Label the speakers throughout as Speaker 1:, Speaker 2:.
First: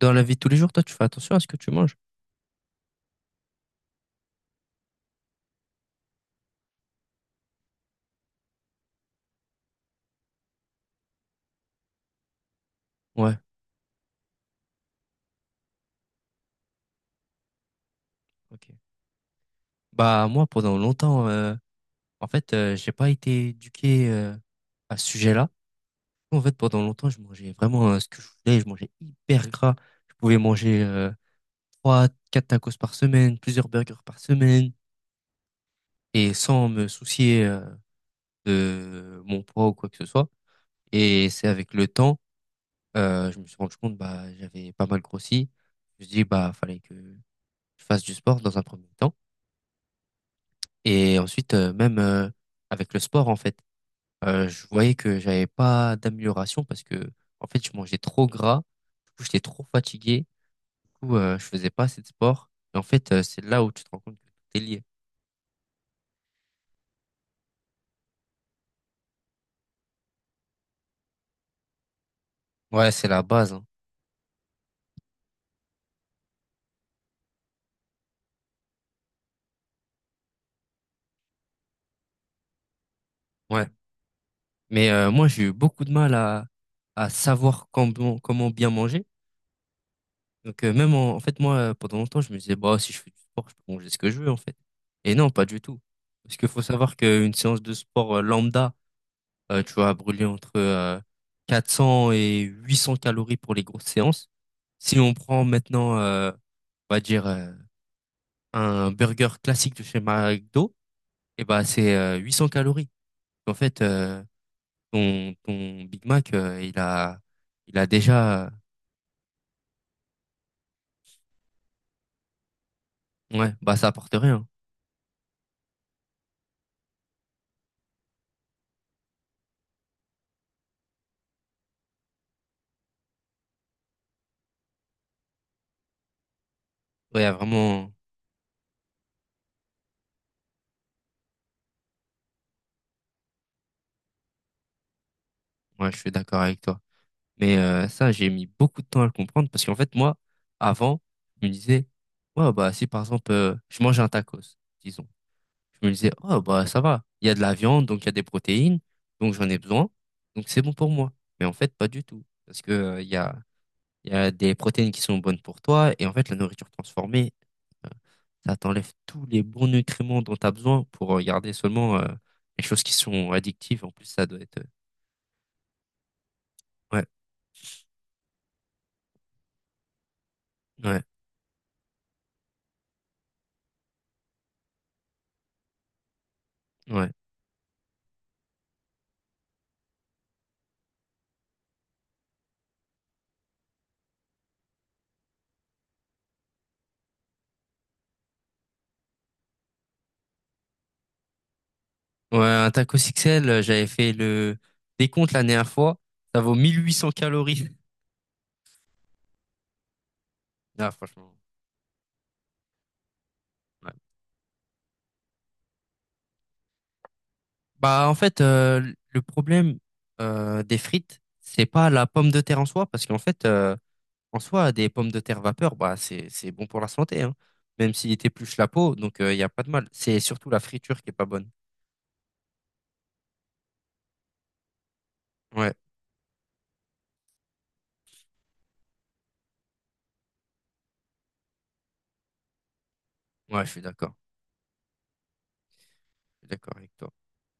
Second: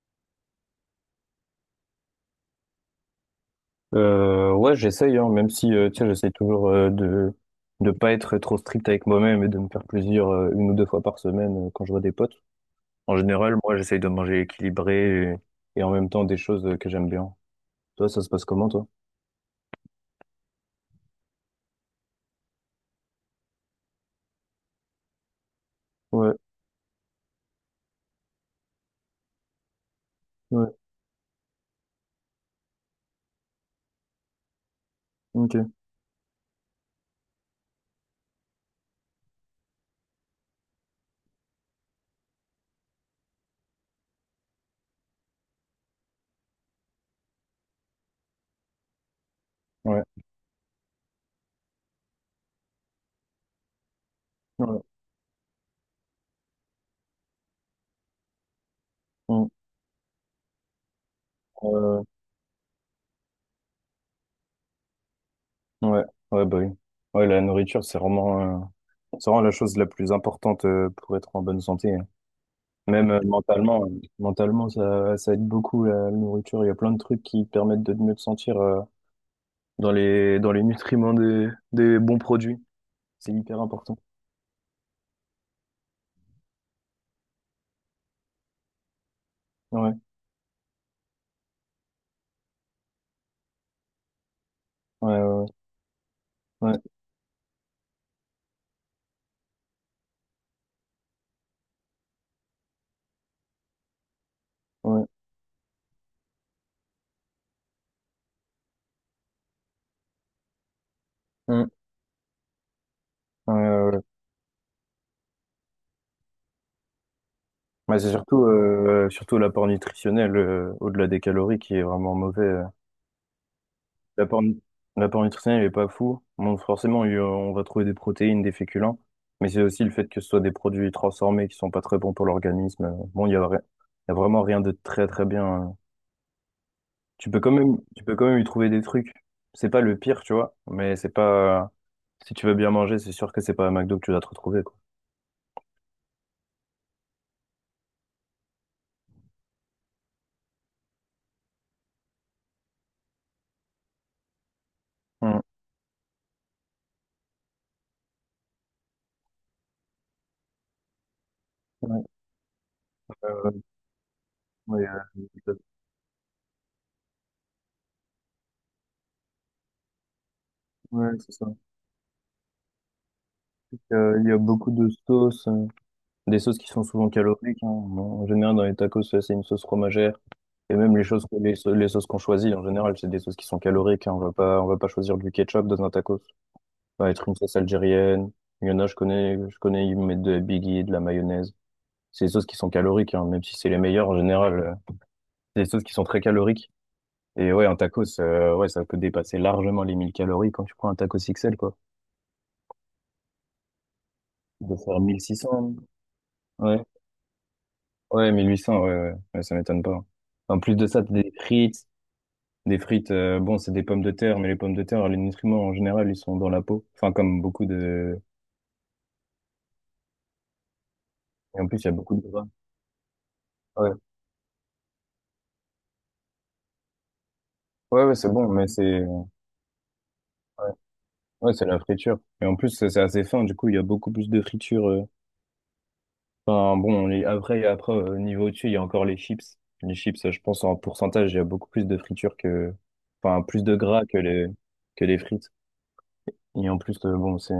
Speaker 1: Dans la vie de tous les jours, toi, tu fais attention à ce que tu manges?
Speaker 2: Ouais, j'essaye, hein, même si tu sais, j'essaie toujours de pas être trop strict avec moi-même et de me faire plaisir une ou deux fois par semaine quand je vois des potes. En
Speaker 1: Ouais,
Speaker 2: général, moi, j'essaye de manger équilibré et en même temps des choses que j'aime bien. Toi, ça se passe
Speaker 1: ok.
Speaker 2: comment, toi?
Speaker 1: Bah, moi, pendant longtemps, euh, en fait, j'ai pas été éduqué à ce sujet-là.
Speaker 2: Ouais,
Speaker 1: En fait, pendant longtemps, je mangeais vraiment ce que je voulais. Je mangeais hyper gras. Je pouvais
Speaker 2: ouais,
Speaker 1: manger 3, 4 tacos par semaine, plusieurs burgers par semaine,
Speaker 2: ok,
Speaker 1: et sans me soucier de mon poids ou quoi que ce soit. Et c'est avec le temps, je me suis rendu compte, bah, j'avais pas mal grossi. Je me suis dit, bah, fallait que je fasse du sport dans un premier temps.
Speaker 2: ouais,
Speaker 1: Et ensuite, même avec le sport, en fait, je
Speaker 2: ouais,
Speaker 1: voyais que j'avais pas d'amélioration parce que, en fait, je mangeais trop gras. Du coup, j'étais
Speaker 2: mm,
Speaker 1: trop fatigué. Du coup, je faisais pas assez
Speaker 2: euh,
Speaker 1: de sport. Et en fait, c'est là où tu te rends compte que tout est lié.
Speaker 2: ouais, ouais, bah oui. Ouais, la nourriture, c'est vraiment la chose la plus importante pour être en bonne santé, hein.
Speaker 1: Ouais, c'est
Speaker 2: Même
Speaker 1: la base, hein.
Speaker 2: mentalement, ça, ça aide beaucoup la nourriture. Il y a plein de trucs qui permettent de mieux te sentir dans les nutriments des bons produits. C'est hyper
Speaker 1: Ouais.
Speaker 2: important.
Speaker 1: Mais moi, j'ai eu beaucoup de mal à savoir comment, comment bien manger.
Speaker 2: Ouais,
Speaker 1: Donc, même en fait, moi, pendant longtemps, je me disais, bah, si je fais du sport, je peux manger ce que je veux, en fait. Et
Speaker 2: ouais,
Speaker 1: non, pas
Speaker 2: ouais,
Speaker 1: du tout. Parce qu'il faut
Speaker 2: ouais,
Speaker 1: savoir qu'une séance de sport lambda, tu vas brûler entre 400 et 800 calories pour les grosses séances. Si
Speaker 2: ouais.
Speaker 1: on prend maintenant, on va dire, un burger classique de chez McDo, eh ben
Speaker 2: Mm.
Speaker 1: c'est 800 calories.
Speaker 2: Ouais,
Speaker 1: En fait,
Speaker 2: ouais, ouais.
Speaker 1: ton Big Mac, il a
Speaker 2: Ouais, c'est
Speaker 1: déjà...
Speaker 2: surtout, surtout l'apport nutritionnel, au-delà des calories, qui est vraiment mauvais.
Speaker 1: Ouais, bah ça apporte
Speaker 2: L'apport,
Speaker 1: rien.
Speaker 2: nu- l'apport nutritionnel n'est pas fou. Bon, forcément, on va trouver des protéines, des féculents, mais c'est aussi le fait que ce soit des produits transformés qui sont pas très bons pour l'organisme. Bon, il y a vraiment rien de très très bien.
Speaker 1: Ouais, y
Speaker 2: Tu
Speaker 1: a
Speaker 2: peux quand même,
Speaker 1: vraiment...
Speaker 2: tu peux quand même y trouver des trucs. C'est pas le pire, tu vois, mais c'est pas. Si tu veux bien manger, c'est sûr que c'est pas à McDo que tu vas te retrouver, quoi.
Speaker 1: Ouais, je suis d'accord avec toi. Mais ça, j'ai mis beaucoup de temps à le comprendre parce qu'en fait, moi, avant, je me disais, ouais, bah si par exemple, je mange un tacos, disons.
Speaker 2: Mm.
Speaker 1: Je me disais, oh, bah, ça va. Il y a de la viande, donc il y a des protéines, donc j'en ai besoin, donc c'est bon pour moi. Mais en fait, pas
Speaker 2: Ouais,
Speaker 1: du tout. Parce que,
Speaker 2: euh,
Speaker 1: il y a des
Speaker 2: ouais,
Speaker 1: protéines qui sont bonnes
Speaker 2: euh,
Speaker 1: pour toi, et en fait, la nourriture transformée, euh, ça t'enlève tous les bons nutriments dont tu as besoin
Speaker 2: ouais,
Speaker 1: pour
Speaker 2: c'est ça.
Speaker 1: garder seulement, les choses qui sont addictives. En plus, ça
Speaker 2: Il y a
Speaker 1: doit être,
Speaker 2: beaucoup de sauces, des sauces qui sont
Speaker 1: ouais,
Speaker 2: souvent caloriques, hein. Bon, en général, dans les tacos, c'est une sauce fromagère. Et même
Speaker 1: ouais,
Speaker 2: les choses, les sauces qu'on choisit, en général, c'est des sauces qui sont caloriques, hein. On va pas choisir du ketchup dans un tacos. Ça va
Speaker 1: ouais.
Speaker 2: être une sauce algérienne. Il y en a, je connais, ils mettent de la biggie, de la mayonnaise. C'est des sauces qui sont caloriques, hein, même si c'est les meilleures en général. C'est des sauces qui sont très caloriques. Et ouais, un tacos, ouais, ça peut dépasser largement les 1000 calories quand tu prends un tacos XL, quoi.
Speaker 1: Ouais, un taco XL, j'avais fait le
Speaker 2: De faire
Speaker 1: décompte la dernière
Speaker 2: 1600.
Speaker 1: fois, ça vaut
Speaker 2: Ouais.
Speaker 1: 1800 calories.
Speaker 2: Ouais, 1800, ouais, ouais, ouais, ça m'étonne pas. En plus de
Speaker 1: Ah,
Speaker 2: ça, t'as des
Speaker 1: franchement.
Speaker 2: frites, bon, c'est des
Speaker 1: Ouais.
Speaker 2: pommes de terre, mais les pommes de terre, les nutriments en général, ils sont dans la peau. Enfin, comme beaucoup
Speaker 1: Bah, en
Speaker 2: de...
Speaker 1: fait, le problème des frites,
Speaker 2: Et
Speaker 1: c'est
Speaker 2: en plus, il y
Speaker 1: pas
Speaker 2: a
Speaker 1: la
Speaker 2: beaucoup de
Speaker 1: pomme de
Speaker 2: gras.
Speaker 1: terre en soi, parce qu'en fait,
Speaker 2: Ouais,
Speaker 1: en soi, des pommes de terre vapeur, bah, c'est bon pour la santé, hein, même
Speaker 2: ouais, ouais,
Speaker 1: s'il
Speaker 2: c'est bon,
Speaker 1: t'épluche la
Speaker 2: mais
Speaker 1: peau,
Speaker 2: c'est...
Speaker 1: donc il n'y a pas de mal. C'est surtout la
Speaker 2: Ouais,
Speaker 1: friture qui est pas bonne.
Speaker 2: ouais, c'est la friture. Et en plus, c'est assez fin, du coup, il y a beaucoup plus de friture.
Speaker 1: Ouais,
Speaker 2: Enfin, bon, après, au niveau dessus, il y a encore les chips. Les chips, je pense, en pourcentage, il y a beaucoup plus de friture que... Enfin, plus
Speaker 1: ouais, je
Speaker 2: de
Speaker 1: suis
Speaker 2: gras
Speaker 1: d'accord.
Speaker 2: que les frites.
Speaker 1: Je suis
Speaker 2: Et
Speaker 1: d'accord
Speaker 2: en
Speaker 1: avec
Speaker 2: plus,
Speaker 1: toi.
Speaker 2: bon, c'est...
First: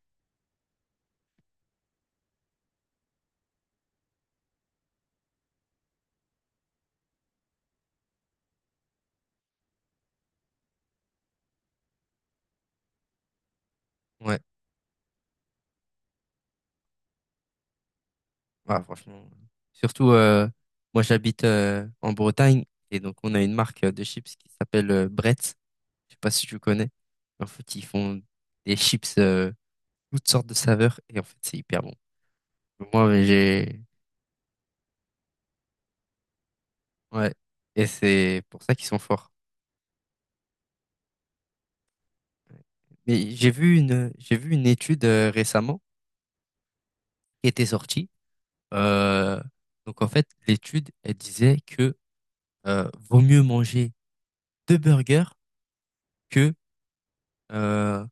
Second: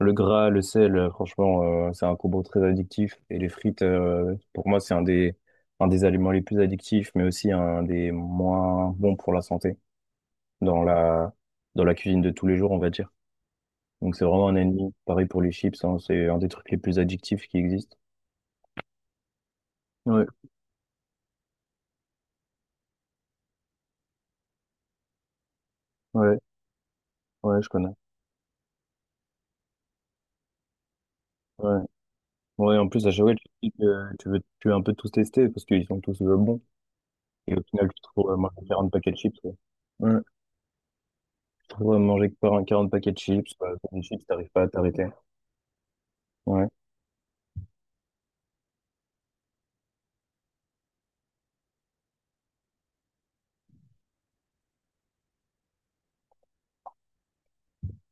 Speaker 2: Le gras, le sel, franchement, c'est un combo très addictif. Et les frites, pour moi, c'est un des aliments les plus addictifs, mais aussi un des moins bons pour la santé dans la cuisine de tous les jours, on va dire. Donc, c'est
Speaker 1: Ouais,
Speaker 2: vraiment un ennemi. Pareil pour les chips, hein, c'est un des trucs les plus addictifs qui existent.
Speaker 1: ouais, franchement. Surtout,
Speaker 2: Ouais,
Speaker 1: moi, j'habite en Bretagne, et donc on a une marque de chips qui s'appelle Bretz. Je sais pas
Speaker 2: ouais,
Speaker 1: si tu connais. En
Speaker 2: ouais, je
Speaker 1: fait, ils
Speaker 2: connais.
Speaker 1: font des chips, toutes sortes de saveurs, et en fait, c'est
Speaker 2: Ouais.
Speaker 1: hyper bon.
Speaker 2: Ouais, en plus,
Speaker 1: Moi,
Speaker 2: à
Speaker 1: mais
Speaker 2: chaque fois, tu te dis que
Speaker 1: j'ai
Speaker 2: tu veux un peu tous tester parce qu'ils sont tous bons.
Speaker 1: ouais,
Speaker 2: Et au
Speaker 1: et
Speaker 2: final, tu te retrouves à
Speaker 1: c'est pour
Speaker 2: manger
Speaker 1: ça qu'ils
Speaker 2: 40
Speaker 1: sont
Speaker 2: paquets de
Speaker 1: forts.
Speaker 2: chips, quoi. Ouais. Tu te retrouves à manger 40 paquets de
Speaker 1: Mais
Speaker 2: chips, 40 chips,
Speaker 1: j'ai
Speaker 2: t'arrives
Speaker 1: vu
Speaker 2: pas
Speaker 1: une
Speaker 2: à
Speaker 1: étude
Speaker 2: t'arrêter.
Speaker 1: récemment
Speaker 2: Ouais.
Speaker 1: qui était sortie. Euh, donc en fait, l'étude elle disait que vaut mieux manger deux burgers que euh,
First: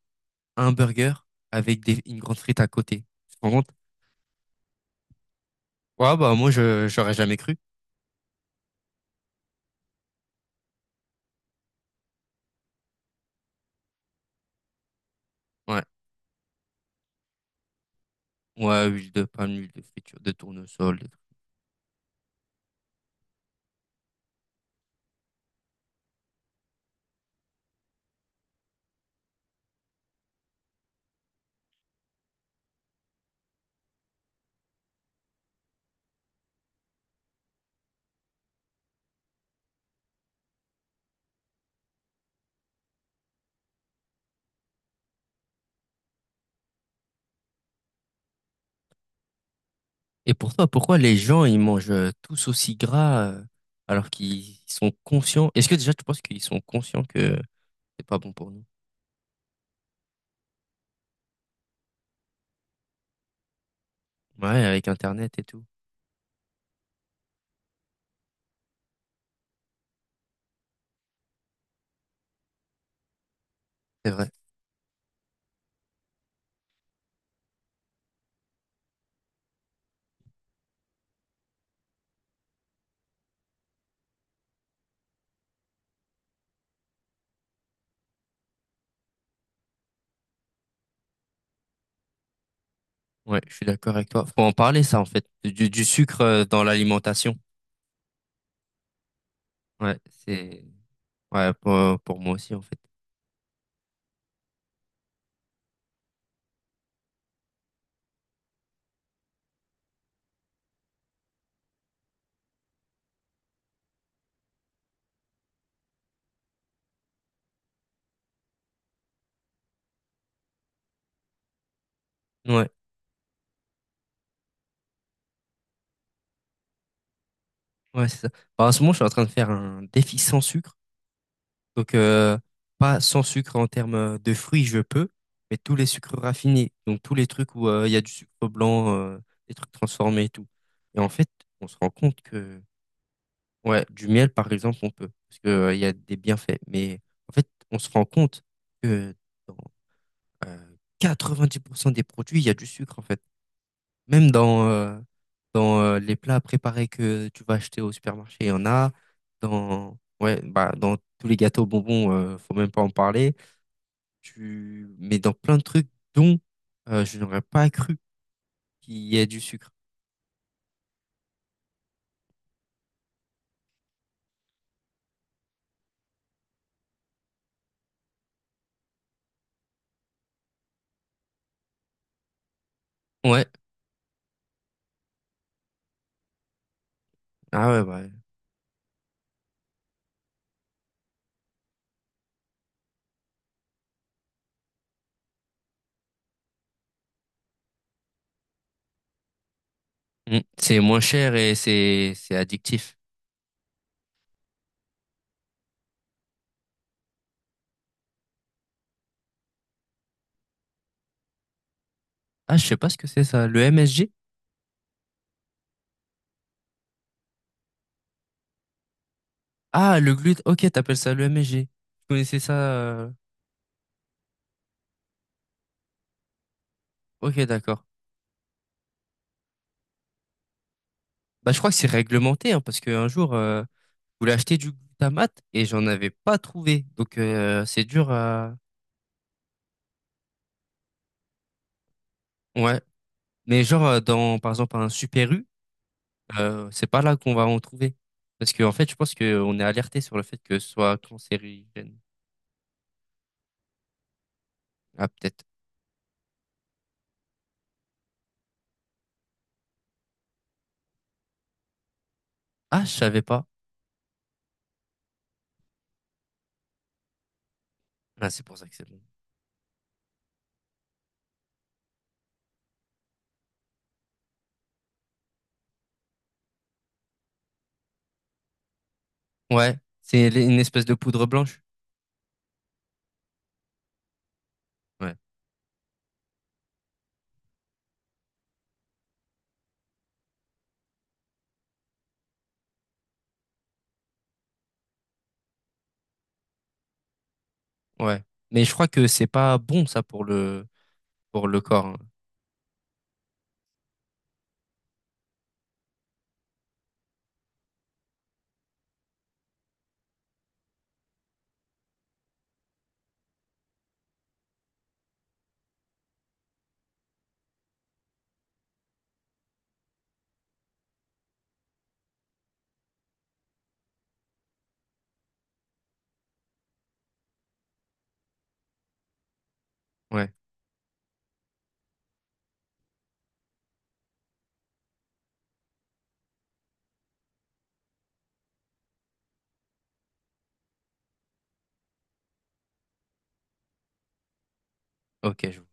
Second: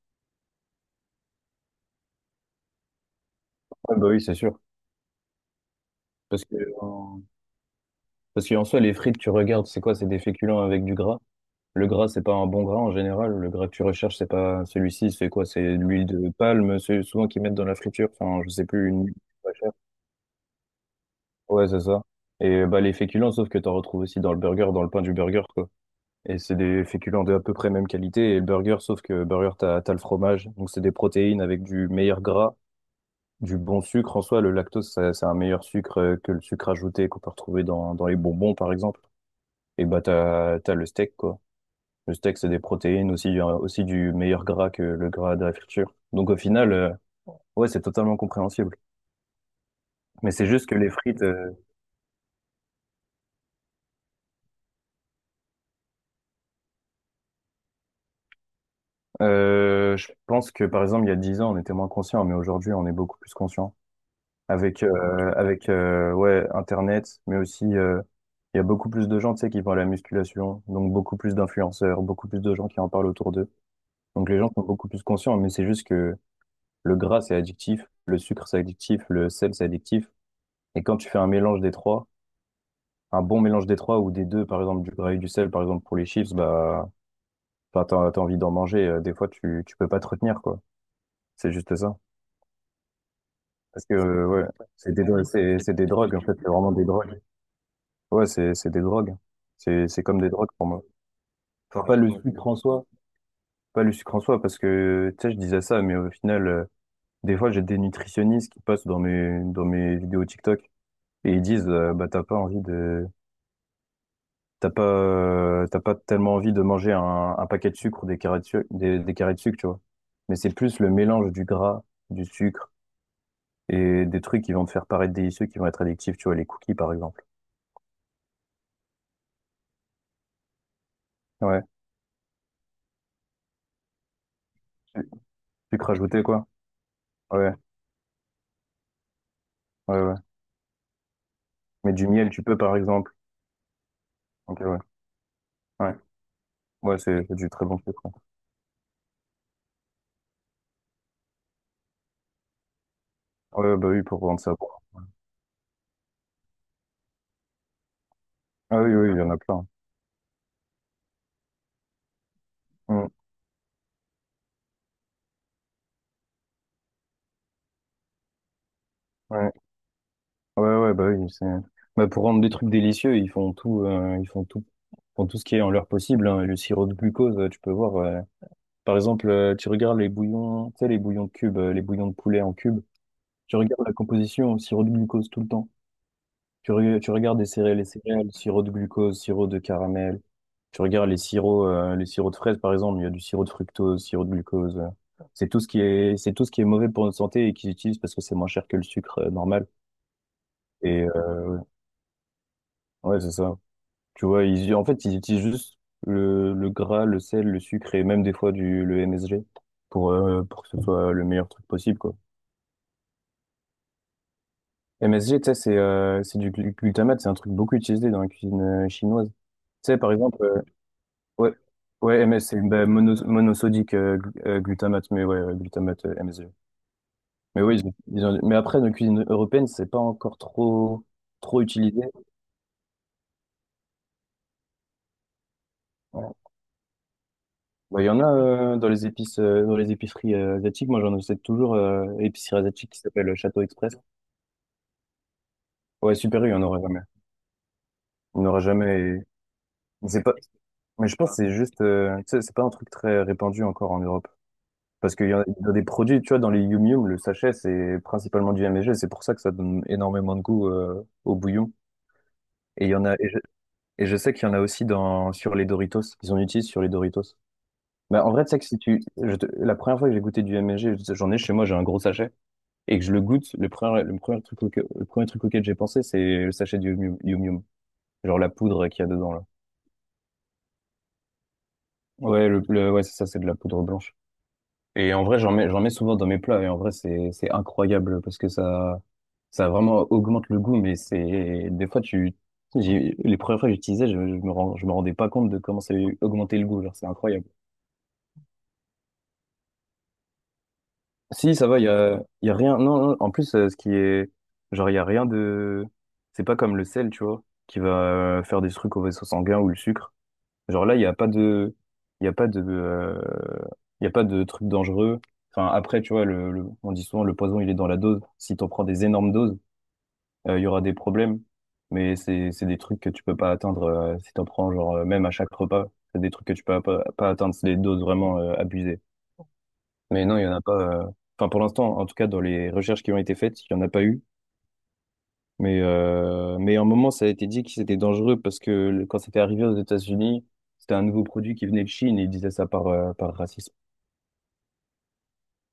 Speaker 1: un burger avec une grande frite à côté. Tu te rends compte?
Speaker 2: Ah bah oui, c'est sûr.
Speaker 1: Ouais, bah
Speaker 2: Parce
Speaker 1: moi
Speaker 2: que,
Speaker 1: je j'aurais
Speaker 2: en-
Speaker 1: jamais cru.
Speaker 2: parce qu'en soi, les frites, tu regardes, c'est quoi? C'est des féculents avec du gras. Le gras, c'est pas un bon gras en général. Le gras que tu recherches, c'est pas celui-ci. C'est quoi? C'est de
Speaker 1: Ouais,
Speaker 2: l'huile de palme, c'est souvent qu'ils mettent dans la friture. Enfin, je sais
Speaker 1: ouais
Speaker 2: plus, une
Speaker 1: huile
Speaker 2: huile
Speaker 1: de
Speaker 2: pas
Speaker 1: palme, huile
Speaker 2: chère.
Speaker 1: de friture, de tournesol,
Speaker 2: Ouais, c'est ça. Et bah, les féculents, sauf que t'en retrouves aussi dans le burger, dans le pain du burger, quoi. Et c'est des féculents de à peu près même qualité. Et le burger, sauf que burger, t'as le fromage. Donc, c'est des protéines avec du meilleur gras. Du bon sucre, en soi, le lactose, c'est un meilleur sucre que le sucre ajouté qu'on peut retrouver dans les bonbons, par exemple. Et bah, t'as le steak, quoi. Le steak, c'est des protéines, aussi, aussi du meilleur gras que le gras de la friture. Donc, au final, ouais, c'est totalement compréhensible. Mais
Speaker 1: et
Speaker 2: c'est
Speaker 1: pour
Speaker 2: juste
Speaker 1: toi,
Speaker 2: que les
Speaker 1: pourquoi les
Speaker 2: frites,
Speaker 1: gens, ils mangent tous aussi gras alors qu'ils sont conscients? Est-ce que déjà tu penses qu'ils sont conscients que c'est pas bon pour nous?
Speaker 2: je pense que, par exemple, il y a 10 ans, on était moins conscient mais aujourd'hui, on est beaucoup plus conscient.
Speaker 1: Ouais,
Speaker 2: Avec,
Speaker 1: avec
Speaker 2: euh,
Speaker 1: Internet et tout.
Speaker 2: avec euh, ouais, Internet, mais aussi, il y a beaucoup plus de gens, tu sais, qui font à la musculation, donc beaucoup plus d'influenceurs, beaucoup plus de gens qui en parlent autour d'eux.
Speaker 1: C'est vrai.
Speaker 2: Donc les gens sont beaucoup plus conscients, mais c'est juste que le gras, c'est addictif, le sucre, c'est addictif, le sel, c'est addictif. Et quand tu fais un mélange des trois, un bon mélange des trois ou des deux, par exemple du gras et du sel, par exemple pour les chips, bah, enfin, t'as envie d'en manger. Des fois, tu peux pas te retenir, quoi. C'est juste ça.
Speaker 1: Ouais, je suis
Speaker 2: Parce que,
Speaker 1: d'accord avec toi. Faut
Speaker 2: ouais,
Speaker 1: en parler, ça, en fait.
Speaker 2: c'est, c'est
Speaker 1: Du
Speaker 2: des drogues, en
Speaker 1: sucre
Speaker 2: fait, c'est
Speaker 1: dans
Speaker 2: vraiment des drogues.
Speaker 1: l'alimentation.
Speaker 2: Ouais, c'est des drogues. C'est,
Speaker 1: Ouais,
Speaker 2: c'est comme des drogues
Speaker 1: c'est...
Speaker 2: pour moi.
Speaker 1: Ouais,
Speaker 2: Enfin, pas le
Speaker 1: pour moi
Speaker 2: sucre
Speaker 1: aussi,
Speaker 2: en
Speaker 1: en fait.
Speaker 2: soi, pas le sucre en soi, parce que, tu sais, je disais ça, mais au final, des fois, j'ai des nutritionnistes qui passent dans mes vidéos TikTok et ils disent, bah, t'as pas tellement envie de manger un paquet de sucre ou des carrés de sucre, des carrés de sucre, tu vois. Mais c'est plus le mélange du gras, du
Speaker 1: Ouais,
Speaker 2: sucre et des trucs qui vont te faire paraître délicieux, qui vont être addictifs, tu vois, les cookies, par exemple.
Speaker 1: ouais, c'est ça. Bah, en ce moment, je suis en train de faire un défi sans sucre.
Speaker 2: Ouais.
Speaker 1: Donc, pas sans sucre en termes de fruits, je
Speaker 2: Su-
Speaker 1: peux, mais tous les
Speaker 2: Sucre
Speaker 1: sucres
Speaker 2: rajouté, quoi.
Speaker 1: raffinés, donc tous les
Speaker 2: Ouais,
Speaker 1: trucs où il y a du sucre blanc, des trucs
Speaker 2: ouais, ouais.
Speaker 1: transformés et tout. Et en fait, on se rend
Speaker 2: Mais du
Speaker 1: compte
Speaker 2: miel, tu peux,
Speaker 1: que,
Speaker 2: par exemple.
Speaker 1: ouais, du miel, par
Speaker 2: Ok,
Speaker 1: exemple,
Speaker 2: ouais.
Speaker 1: on peut, parce que, il y a
Speaker 2: Ouais.
Speaker 1: des bienfaits.
Speaker 2: Ouais,
Speaker 1: Mais
Speaker 2: c'est
Speaker 1: en
Speaker 2: c'est
Speaker 1: fait,
Speaker 2: du très bon
Speaker 1: on se rend
Speaker 2: sucre.
Speaker 1: compte que dans euh, 90% des produits, il y a du sucre, en fait.
Speaker 2: Ouais, bah oui, pour
Speaker 1: Même
Speaker 2: rendre ça.
Speaker 1: dans,
Speaker 2: bon.
Speaker 1: dans les plats préparés que tu vas acheter au supermarché, il y en
Speaker 2: Ah
Speaker 1: a.
Speaker 2: oui, oui, il y en a plein.
Speaker 1: Dans, ouais, bah, dans tous les gâteaux bonbons, faut même pas en
Speaker 2: Mm.
Speaker 1: parler, tu mets dans plein de trucs dont je n'aurais pas cru qu'il y ait du
Speaker 2: Ouais.
Speaker 1: sucre.
Speaker 2: Ouais, ouais, bah oui, c'est... Bah, pour rendre des trucs délicieux, font tout ce qui est en leur possible, hein. Le sirop de glucose, tu peux voir. Par exemple, tu regardes les bouillons, tu sais, les bouillons de cubes, les bouillons de poulet en cubes.
Speaker 1: Ouais.
Speaker 2: Tu regardes la composition, au sirop de glucose tout le temps. Tu regardes les
Speaker 1: Ah
Speaker 2: céréales,
Speaker 1: ouais, bah.
Speaker 2: sirop de glucose, sirop de caramel. Tu regardes les sirops de fraises, par exemple, il y a du sirop de fructose, sirop de glucose. C'est tout ce qui est, c'est tout ce qui est mauvais pour notre santé et qu'ils utilisent parce que c'est moins cher que le sucre, normal.
Speaker 1: Mm. C'est moins
Speaker 2: Et
Speaker 1: cher et c'est addictif.
Speaker 2: ouais, c'est ça. Tu vois, ils, en fait, ils utilisent juste le gras, le sel, le sucre et même des fois le MSG pour que ce soit le meilleur truc possible, quoi.
Speaker 1: Ah, je sais pas ce que c'est ça. Le MSG?
Speaker 2: MSG, tu sais, c'est du glutamate, c'est un truc beaucoup utilisé dans la cuisine chinoise. Tu sais,
Speaker 1: Ah,
Speaker 2: par
Speaker 1: le
Speaker 2: exemple,
Speaker 1: gluten. Ok, t'appelles ça le
Speaker 2: ouais,
Speaker 1: MSG. Je
Speaker 2: ouais,
Speaker 1: connaissais
Speaker 2: MS,
Speaker 1: ça.
Speaker 2: c'est bah, monosodique glutamate, mais ouais, glutamate MSG.
Speaker 1: Ok,
Speaker 2: Mais oui,
Speaker 1: d'accord.
Speaker 2: mais après, dans la cuisine européenne, c'est pas encore trop,
Speaker 1: Bah, je
Speaker 2: trop
Speaker 1: crois que c'est
Speaker 2: utilisé.
Speaker 1: réglementé, hein, parce qu'un jour, je voulais acheter du glutamate et j'en avais pas trouvé. Donc, c'est
Speaker 2: Bah, il y
Speaker 1: dur
Speaker 2: en a
Speaker 1: à...
Speaker 2: dans les épices, dans les épiceries asiatiques. Moi, j'en achète toujours épicerie
Speaker 1: Ouais.
Speaker 2: asiatique qui s'appelle Château
Speaker 1: Mais genre,
Speaker 2: Express.
Speaker 1: dans, par exemple, un Super U,
Speaker 2: Ouais, Super U, il n'y en aura
Speaker 1: c'est
Speaker 2: jamais.
Speaker 1: pas là qu'on va en trouver.
Speaker 2: Il n'y en
Speaker 1: Parce
Speaker 2: aura
Speaker 1: que, en fait, je
Speaker 2: jamais.
Speaker 1: pense qu'on est alerté
Speaker 2: Mais
Speaker 1: sur le
Speaker 2: c'est pas.
Speaker 1: fait que ce soit
Speaker 2: Mais je pense que c'est juste.
Speaker 1: cancérigène.
Speaker 2: euh, tu sais, c'est pas un truc très répandu encore en Europe.
Speaker 1: Ah,
Speaker 2: Parce qu'il y en
Speaker 1: peut-être.
Speaker 2: a, il y a des produits, tu vois, dans les Yum Yum, le sachet, c'est principalement du MSG. C'est pour ça que ça donne énormément de goût au bouillon.
Speaker 1: Ah,
Speaker 2: Et
Speaker 1: je
Speaker 2: il y en a.
Speaker 1: savais
Speaker 2: Et je,
Speaker 1: pas.
Speaker 2: et je sais qu'il y en a aussi dans sur les Doritos. Ils en utilisent sur les Doritos. Bah,
Speaker 1: Ah,
Speaker 2: en
Speaker 1: c'est
Speaker 2: vrai, tu
Speaker 1: pour
Speaker 2: sais que
Speaker 1: ça que
Speaker 2: si
Speaker 1: c'est bon.
Speaker 2: tu. Je te- la première fois que j'ai goûté du MSG, j'en ai chez moi, j'ai un gros sachet. Et que je le goûte, le premier truc, auquel j'ai pensé, c'est le sachet du Yum Yum, Yum, genre la poudre qu'il y a dedans là.
Speaker 1: Ouais, c'est l- une espèce de poudre blanche.
Speaker 2: Ouais, ouais, c'est ça, c'est de la poudre blanche. Et
Speaker 1: Ouais,
Speaker 2: en vrai, j'en mets souvent dans mes plats et en vrai, c'est incroyable parce que ça vraiment augmente le goût. Mais c'est, des fois, les premières fois que j'utilisais, je me rendais pas compte de comment ça augmentait le goût. Genre, c'est incroyable.
Speaker 1: ouais. Mais je crois que c'est pas bon, ça, pour
Speaker 2: Si,
Speaker 1: le
Speaker 2: ça va, il
Speaker 1: corps.
Speaker 2: y
Speaker 1: Hein.
Speaker 2: a, y a rien. Non, non, en plus, ce qui est. Genre, il y a rien de. C'est pas comme le sel, tu vois, qui va faire des trucs au vaisseau sanguin ou le sucre. Genre là, il n'y a pas de. Il y a pas de. euh, Il y a pas de trucs dangereux. Enfin, après, tu vois, on dit souvent le poison, il est dans la dose. Si t'en prends des énormes doses, il y aura des problèmes. Mais c'est des trucs que tu peux pas atteindre si t'en prends, genre, même à chaque repas. C'est des trucs que tu peux pas atteindre, c'est des doses vraiment abusées. Mais
Speaker 1: Ouais,
Speaker 2: non, il n'y en a pas. euh, Enfin, pour l'instant, en tout cas, dans les recherches qui ont été faites, il n'y en a pas eu. Mais à un moment, ça a été dit que c'était dangereux parce que quand c'était arrivé aux États-Unis, c'était un nouveau produit qui venait de Chine et ils disaient ça par racisme.
Speaker 1: ok, je